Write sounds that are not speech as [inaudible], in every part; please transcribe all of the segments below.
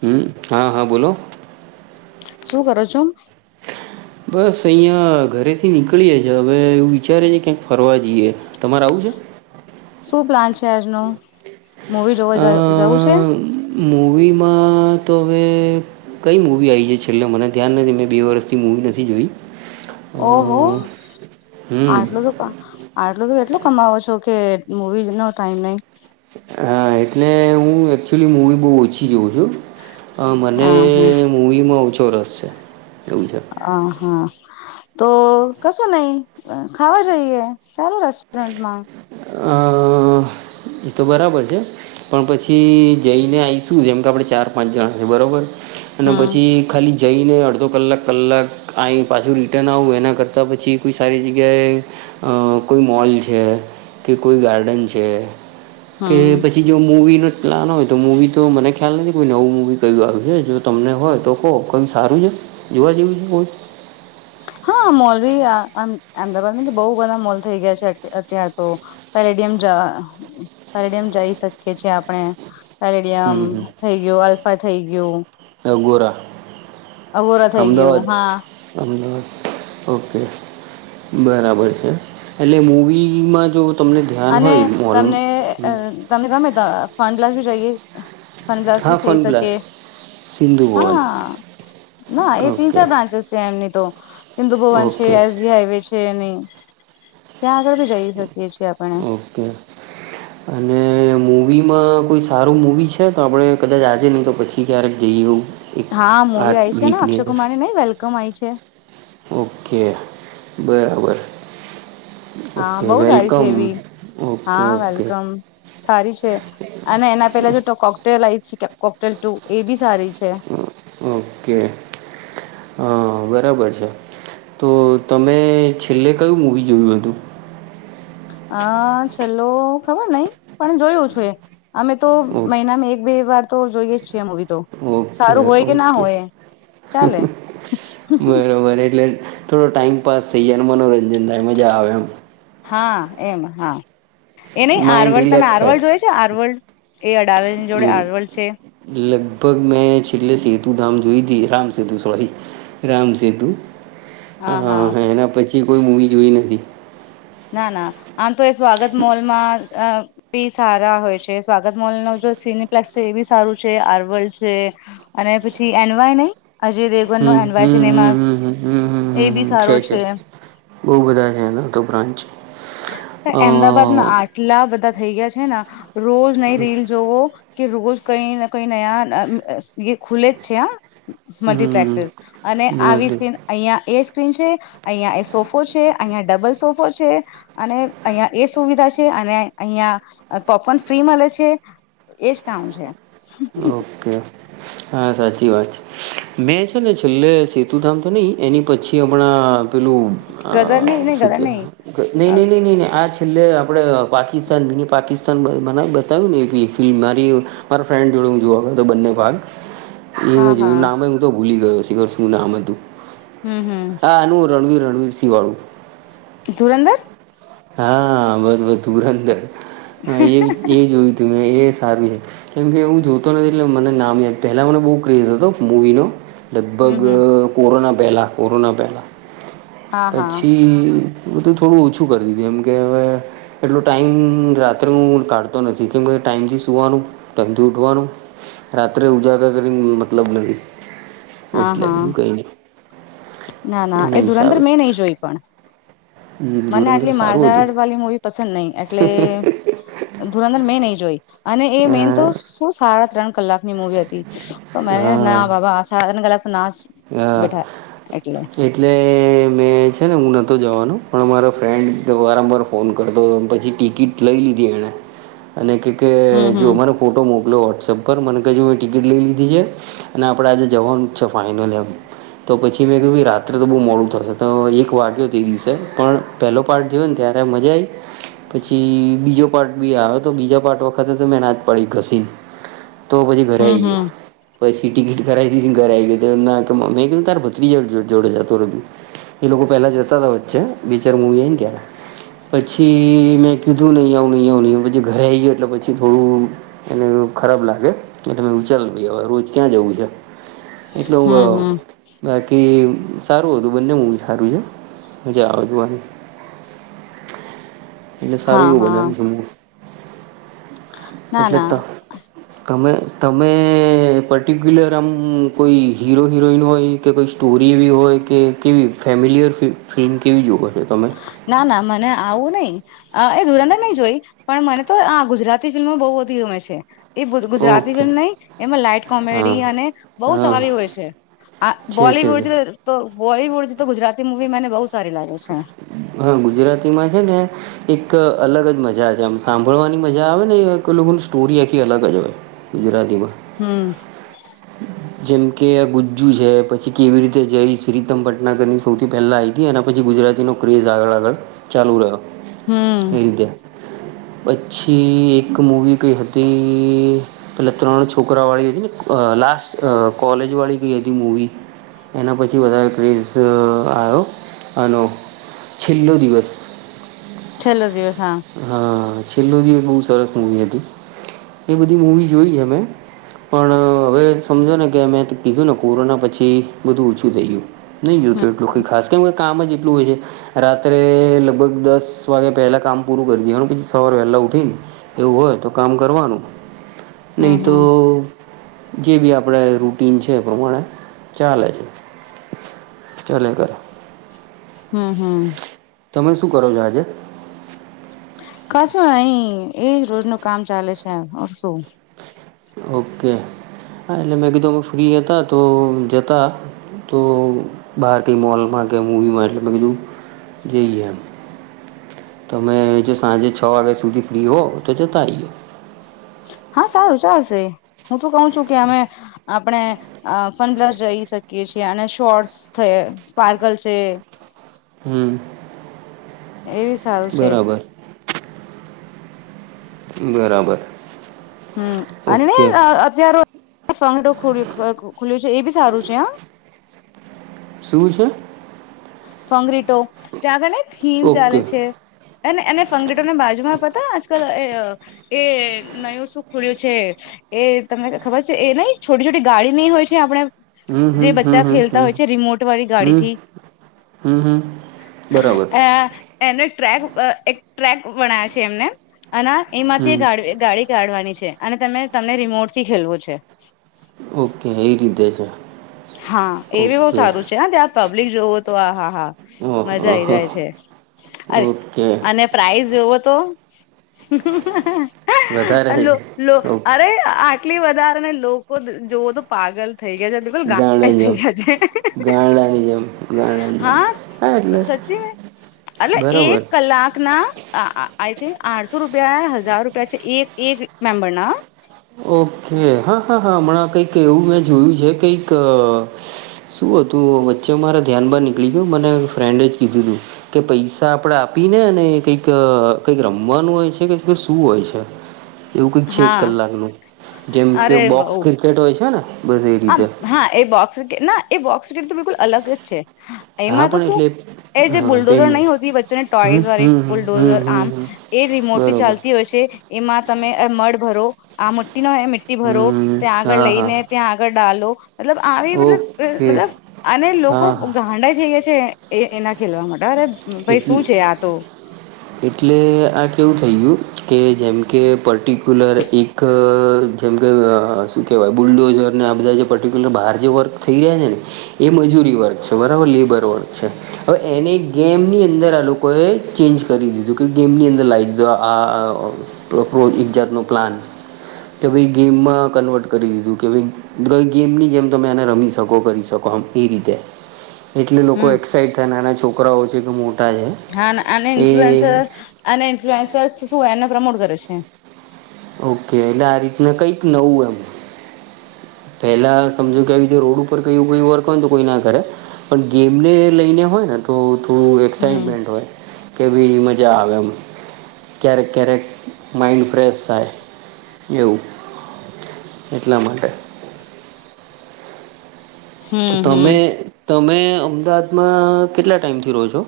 હમ હા હા બોલો શું કરો છો. બસ અહિયાં ઘરેથી નીકળીએ છે, હવે એવું વિચારે છે, ક્યાંક ફરવા જઈએ. તમારે આવું છે. શું પ્લાન છે, [unintelligible] જોવા અ જવું છે. મૂવીમાં તો હવે કઈ મૂવી આવી છે, છેલ્લે મને ધ્યાન નથી મેં બે વર્ષથી મૂવી નથી જોઈ. અ ઓહો હમ. આટલું તું આટલું તું એટલું કમાવો છો કે મુવીઝ નો ટાઈમ નહી. હા એટલે હું એકચુલી મૂવી બહુ ઓછી જોઉં છું. બીજું મને હા હા મૂવીમાં ઓછો રસ છે. એવું છે. અ હા. તો કશું નહી ખાવા જઈએ ચાલો રેસ્ટોરન્ટમાં. અ એ તો બરાબર છે. પણ પછી જઈને આવીશું જેમ કે આપણે ચાર પાંચ જણા છે, બરોબર. અને હમ પછી ખાલી. જઈને અડધો કલાક કલાક અહીં પાછું રિટર્ન આવું એના કરતાં પછી કોઈ સારી જગ્યાએ. અ કોઈ મોલ છે, કે કોઈ ગાર્ડન છે. કે હમ પછી જો મૂવીનો. પ્લાન હોય તો મૂવી તો મને ખ્યાલ નથી કોઈ નવું મૂવી કયું આવ છે જો તમને હોય તો કહો કંઈ સારું છે જોવ જેવું છે મુવી હા મોલ બી અમદાવાદમાં તો બહ બધા મોલ થઈ ગયા છે અત્યાર તો પેડયમ પરિડમ જઈ શકીએ છેએ આપણે પેરેડિયમ હં હં થઈ ગયું અલ્ફા થઈ ગયું અગોરા [unintelligible] થઈ અમદાવાદ ગયું હા અમદાવાદ ઓકે બરાબર છે. એટલે મૂવી માજો તમને ધ્યાન હોય અને મોલ તમને અ તમને ગમે ત ફન બ્લાસ્ટ ભી જઈએ ફન બ્લાસ ભી હા થઇ ફન બ્લાસ શકે સિંધુ ભવન હા ના એ તીન ઓકે ચાર બ્રાન્ચેસ છે એમની તો સિંધુ ભવન છે ઓકે એસ જી હાઈવે છે અને ઓકે અને મૂવી માં કોઈ સારું મૂવી છે તો આપણે કદાચ આજે નહીં તો પછી ક્યારેક જઈએ એવું એક હા આ મુૂવી આવી છે ને વીકની અક્ષય અંદર કુમાર ની નહ વેલકમ આવી છે ઓકે બરાબર. હા ઓકે બહુ સારી છે વેલકમ એવી ઓકે હા ઓકે. વેલકમ સારી છે, અને એના પેલા જો ટ કોકટેલ આ કોકટેલ ટુ એ બી સારી છે. ઓકે. બરાબર છે, તો તમે છેલ્લે કયું મૂવી જોયું હતું. હા ચલો ખબર નહ પણ જોયું છું એ. અમે તો મહિનામાં એક બે વાર તો જોઈએ જ છીએ મૂવી ઓકે ઓકે સારું હોય કે ના ઓકે. હોય ચાલે બરોબર એટલે થોડો ટાઈમ પાસ થઈ જાય અને મનોરંજન થાય મજા આવે એમ હા એમ હા એ નહી માઇન્ડ આરવલ તમે આરવલ જોય છે આરવલ એ અડાલજની જોડે હમ્મ આરવલ છે લગભગ મેં છેલ્લે સેતુ ધામ જોઈ રામ સતુ સોરી રામ સતુ હા હા એના પછી થી કોઈ મૂવી જોઈ નથી ના ના આમ તો એ સ્વાગત મોલમાં અ બી સારા હોય છે સ્વાગત મોલ નો સિનપ્લેસ છે એ બી સારું છે આર્વલ છે અને પછી એનવાય નહી અજય દેવન હમ ન એડવાય હમ હમ સિનેમાઝ હમ હમ હમ હમ એ હમ બી હમ સારો છે બહુ બધા છે એના તો બ્રાન્ચ અ અમદાવાાદમાં આટલા બધા થઈ ગયા છે રોજ નઈ રીલ જોવ કે રોજ કઈ કઈ ન ખુલે જ છે હ હમ મલ્ટપ્લેક્સસ. અને આવી મળી સ્ક્રીન અહિયાં એ સ્ક્રીન છે અહિયાં એ સોફો છે અહિયાં ડબલ સોફો છે અને અહિયાં એ સુવિધા છે અને અહિયાં પોપન ફ્રી મળે છે એજ કામ છે. [unintelligible] હા સાચી વાત છે મેં છે ને છેલ્લે સેતુધામ તો નહીં એની પછી હમણાં પેલું અ ગદર નહી નહી શું ગદર કે નહી ન ન ન ન ન આ છેલ્લે આપણે પાકિસ્તાન મીની પાકિસ્તાન મને બતાવ્યું ને એ ફિલ્ મારી મારા ફ્રેન્ડ જોડે હું જોવા તો તો બંને ભાગ હા એ હા નામ હું તો ભૂલી ગયો છ શું નામ હતું હમ હમ હાનું રણવીર [unintelligible] બળું ધુરંદર હા બસ બસ ધુરંદર એ એ જોયું તું મેં સારું છે કેમ કે હું જોતો નથી એટલે મને નામ [unintelligible] પહેલા મને બહુ ક્રેઝ હતો મૂવીનો હમ લગભગ હમ કોરોના પહેલાં કોરોના પહેલાં હા હા પછી બધું થોડું ઓછું કરે. મ કે હવે એટલું ટાઈમ રાત્રે હું કાઢતો નથી કેમ કે ટાઈમથી સુવાનું ટાઈમ થી ઉઠવાનું રાત્રે ઉજાગર કરી મતલબ નથી હા એટલે હા બીજુ કઇ ની ના ના એ ધુરંધર મેં નહી જોય પણ મને ધુરંદર આટલી સારું હતું માળ વાલી મવી પસંદ નહીિ એટલે ધુરંધર મેં નહી જોઈ અને એ અ મેન તો શું સાડા ત્રણ કલાકની મુવી હતી તો મે હા ના બાબા હ કલા ના હા બેઠા એટલે મેં છે ને હું નહતો જવાનો પણ મારો ફ્રેન્ડ વારંવાર ફોન કરતો હતો પછી ટિકિટ લઈ લીધી એણે અને કે તે હમ જો હમ મને ફોટો મોક્લ્યો વોટ્સએપ પર મને કહીજો મેં ટિકિટ લઈ લીધી છે અને આપણે આજે જવાનું જ છે ફાઇનલ એમ તો પછી મેં કહ્યું કે રાત્રે તો બહુ મોડું થશે તો એક વાગ્યો તે એ દિવસે પણ પહેલો પાર્ટ જોયો ને ત્યારે તો મજ પછી બીજો પાર્ટ બી આવે તો બીજા પાર્ટ વખતે તો મેં ના જ પડી ઘસી તો પછી ઘરે હમ આવી ગયો હમ પછી સી ટિકિટ કરાવ હતીીને ઘરે આવી ગયો તો એમના મેં કીધું તાર ભત્રી જોડે જતોું એ લોકો પેલા જતા હતા વચ્ચે બેચાર મવી ત [inaudible] પછી મેં કીધું નહી આવું નહી આવું નહીં આવું પછી ઘરે આવી ગયો એટલે પછી થોડું એને બ ખરાબ લાગે એટલે મેં વિચારું બી હવે રોજ ક્યાં જવું છે. એટલું ગ હમ હમ બાકી એ સારું હતું બંને હ સારું છે મજા આવે જોવાની એટલે સારું હા એવું હા બનાયવું છે મુવી ના ના તો તમે તમે પર્ટિક્યુલર આમ કોઈ હીરો હિરોઈન હોય કે કોઈ સ્ટોરી એવી હોય કે કેવી ફેમિલિયર ફિલ્મ કેવી જો હોય ના ના મને આવું નહી એ ધુરાંદર નહી જોય પણ મને તો આ ગુજરાતી ફિલ્મો બહુ બધી ગમે છે એ બધું ગુજરાતી ઓકે ફિલ્મ નહી એમાં લાાઈટ હા કોમેડી અને બહુ હા સારી હોય છે. આ છે છે બોલીવુડ છે તો બોલીવુડ તો ગુજરાતી મુવી મને બહુ સારી લાગે છે હા ગુજરાતીમાં છે ને એક અલગ જ મજા છે આમ સાંભળવાની મજા આવે ને એક લોકોગની સ્ટોરી આખી અલગ જ હોય, ગુજરાતીમાં હમ જેમ કે આ ગુજ્જુ છે પછી કેવી રીતે જઈ શ્રીતમ ભટનાગર ની સૌથી પહેલા આઈ તી અને પછી ગુજરાતીનો ક્રેઝ આગળ આગળ ચાલુ રહ્યો એ હમ રીતે પછી એક મૂવી કઈ હતી પેલા ત્રણ છોકરા વાળી હતી ને લાસ્ટ અહહ કોલેજ વાળી કઈ હતી મૂવી એના પછી વધારે ક્રેઝ આવ્યો અનેનો છેલ્લો દિવસ છેલ્લો દિવસ હા હા છેલ્લી દિવસ એ બહ સરસ મુવી હતી એ બધી મૂવી જોઈ અમે પણ હવે સમજો ને કે મેમે કીધું ને કોરોના પછી બધું ઓછું થઈયું ન ય હમ તો્યટ ખાસ કરી કામ જ એટલું હોય છે રાત્રે લગભગ દસ વાગે પહેલાં કામ પૂરું કરી દેવા પછી સવારે વહેલાં ઉઠીને એવું હોય તો કામ કરવાનું નહી હમ તો હમ જે બી આપણે રૂટન છે એ પ્રમાણે ચાલે છે ચલે ઘરો હમ હમ [inaudible] તમે શું કરો છો આજે કશું નહી એજ રોજનું કામ ચાલે છે શું. ઓકે હા એટલે મે એકદમ ફ્રી હતા તો જતા તો બહાર કંઈ મોલમાં કે મૂવીમાં એટલે મેં કીધું જે એમ તમે જો સાંજે છ વાગ્યા સુધી ફ્રી હોવ તો જતા આઈઓ હા સારું ચાલશે હું તો કઉં છું કે અમે આપણે ફનપ્લસ જઈ શકી કે છે, અને શોર્ટસ છે સ્પાર્કલ છે. હમ એવી સારું છે. બરાબર બરાબર હમ્મ અનેને ઓકે અત્તયારે ફો ખુલ્યું છે, એ બી સારું છે, હ શું છે? ફંગરીટો ત્યાં આગળ ને થીમ ચાલે ઓકે છે. અને એને ફંગેટોને બાજુમા, પતા આજકાલ એ એ નયુ શું ખુડ્યુ છે. એ તમને ખબર છે, એ નહ છોટી છોટી ગાડી નહી હોય છે, આપણે હમ જે હમ હમ બચ્ચા હમ ખેલતા હમ હોય છે. રિમોટ વાળી ગાડી હમ થી. હમ, હમ બરાબર ને ટ્રેક એક ટ્રેક વનાયા છે, એમને અને એમાંથી હમ ગાડ ગાડી કાઢવાની છે. અને તમે તમને રિમોટ થી ખેલવો છે. ઓકે એ રીતેે છે. હા એ બી બઉ ઓકે સારું છે ત્યાં પબ્લિક જોવો તો આ હા, હા ઓહ મજા આઈ ઓહ જાય ઓહ. છે. અરે ઓકે અને પ્રઇઝ જોવો તો વધારે લો લો ઓકે અરે આ એટલી વધારે ને લોકો જોવો તો પાગલ થઈ ગયા છે બિલકુલ ગાંડા ગાંડાની જેમ અચ્છા અછ ગાંડાની જેમ ગાંડાની જેમ હા હા એટલે સચી મે અલ એક બરાબર કલાક આઈ થિંક આઠસો રૂપયા હજાર રૂપિયા એક મેમબર ના ઓકે હા હા હા હમણાં કંઈક એવું મેં જોયું છે કઈક શું હતુ, વચ્ચે મારા ધ્યાન બાર નીકળી ગયું મને ફ્રેન્ડે જ કીધું તુ કે પૈસા આપડે આપી ને કઈક કઈક રમવાનું હોય છે, કે, શું? હોય છે. એવું કંઈક છે, એક હા કલાક નું જેમ કે બોક્સ ક્રિકેટ હોય છેને આમ હા, એ બોક્સ વ્રિકેટ ના એ બોક્સ વ્રિકેટ તો બિલકુલ અલગ જ છે. હા એમા, તો પણ શું એટલે એ જે હા બુલડોઝર નહી, પેમેન્ટ હોતી વચ્ચેને હમ ટોઈઝ વાળી હમ હમ હમ બુલડોઝર હમ આમ હમ એ રિમોટથી બરોબર ચાલતી હોય, છે. એમાં તમે મળ ભરો આ મટ્ટી, ન મી્ટી ભરો હમ ત્યાં હા આગળ હા લઈને ત્યા આલો મતલબ આવી મતલબ ઓકે મતલબ અને લોકો હા હા ગાંડા જેવા છે. એ એના ખેલવા માટે અરે ભાઈ એટ શું છે આ તો એટલે આ કેવુ કહું કે, જેમકે પર્ટિક્યુલર એક જેમ કે શું કહેવાય બુલડોઝરને આ બધા જે પર્ટિક્યુલર બહાર જે વર્ક થઈ રહ્યા છેને, એમ મજૂરી વર્ક છે, બરાબર લેબર વર્ક છે. હવે એની ગેમની અંદર આ લોકોએ ચેન્જ કરી દીધું કે ગેમની અંદર લાવ દીધું આ આપો ઇજ્જાતનો પ્લાન કે ભઈ ગેમમા કન્વર્ટ કરી દીધુ, કે ભઈ ગેમની જેમ તમે એને રમી શકો કરી શકો એ રીતે એટલે લોકો હમ એક્સાઈટ થાય નાના છોકરાઓ છે, કે મો હા, અને ઇન્ફલન્સ અને ઇન્ફ્લુએન્સર શું એને પ્રમોટ કરે છે. ઓકે એટલે આ રીતને કંઈક નવું એમ. પેલા સમજો કે આવી રીતે રોડ ઉપર કયુ, વર્ક તો કોઈ ના કરે પણ ગેમને લઈને હોય, ને તો થોડું હમ એક્સાાઈટમેન્ટ હોય કે ભી મજા આવે એમ ક્યારેક ક્યારેક માઈન્ડ ફ્રેશ થાય એવું એટલા માટે તો હમ તમે હમ તમે અમદાવાદમાં કેટલા ટાઈમથી રહોજો.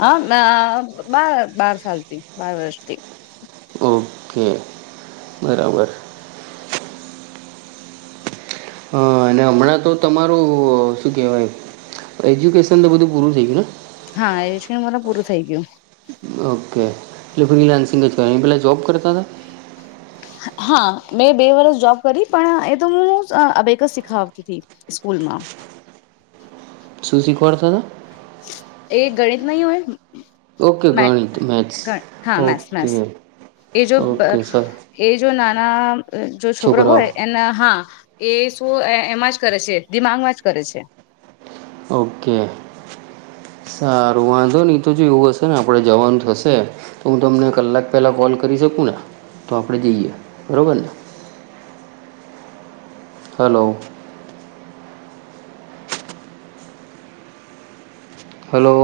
હા બાર બાર સાલથી બાર વર્ષથી, ઓકે બરાબર. હ અને હમણાં તો તમારું શું કેહેવાય એજ્યુકેશન તો બધું પૂરું થઈ ગયું ને હા એજ કે મારા પૂરું થઈ ગયું ઓકે એટલે ફ્રીલાન્સિંગ જ કર એ પેલા જોબ કરતા હતા હા મેં બે વર્ષ જોબ કરી પણ એ તો હુંબેક જ શીખાતીતી ના સુશી કોર દા હતા એ ગણિત નહિ હોય? ઓકે ગણિત મેથ્સ હા ઓકે [unintelligible] એ જો ઓકે સર એ જો નાના જો છોકરા છોકરાઓ હોય એના હા એ શું એમાં જ કરે છે દિમાગમાં જ કરે છે. ઓકે સારું વાંધો નહી તો જો એવું હશે ને આપણે જવાનું થશે તો હું તમને કલાક પહેલાં કોલ કરી શકું તો આપણે જઈએ બબર ને. Hello hello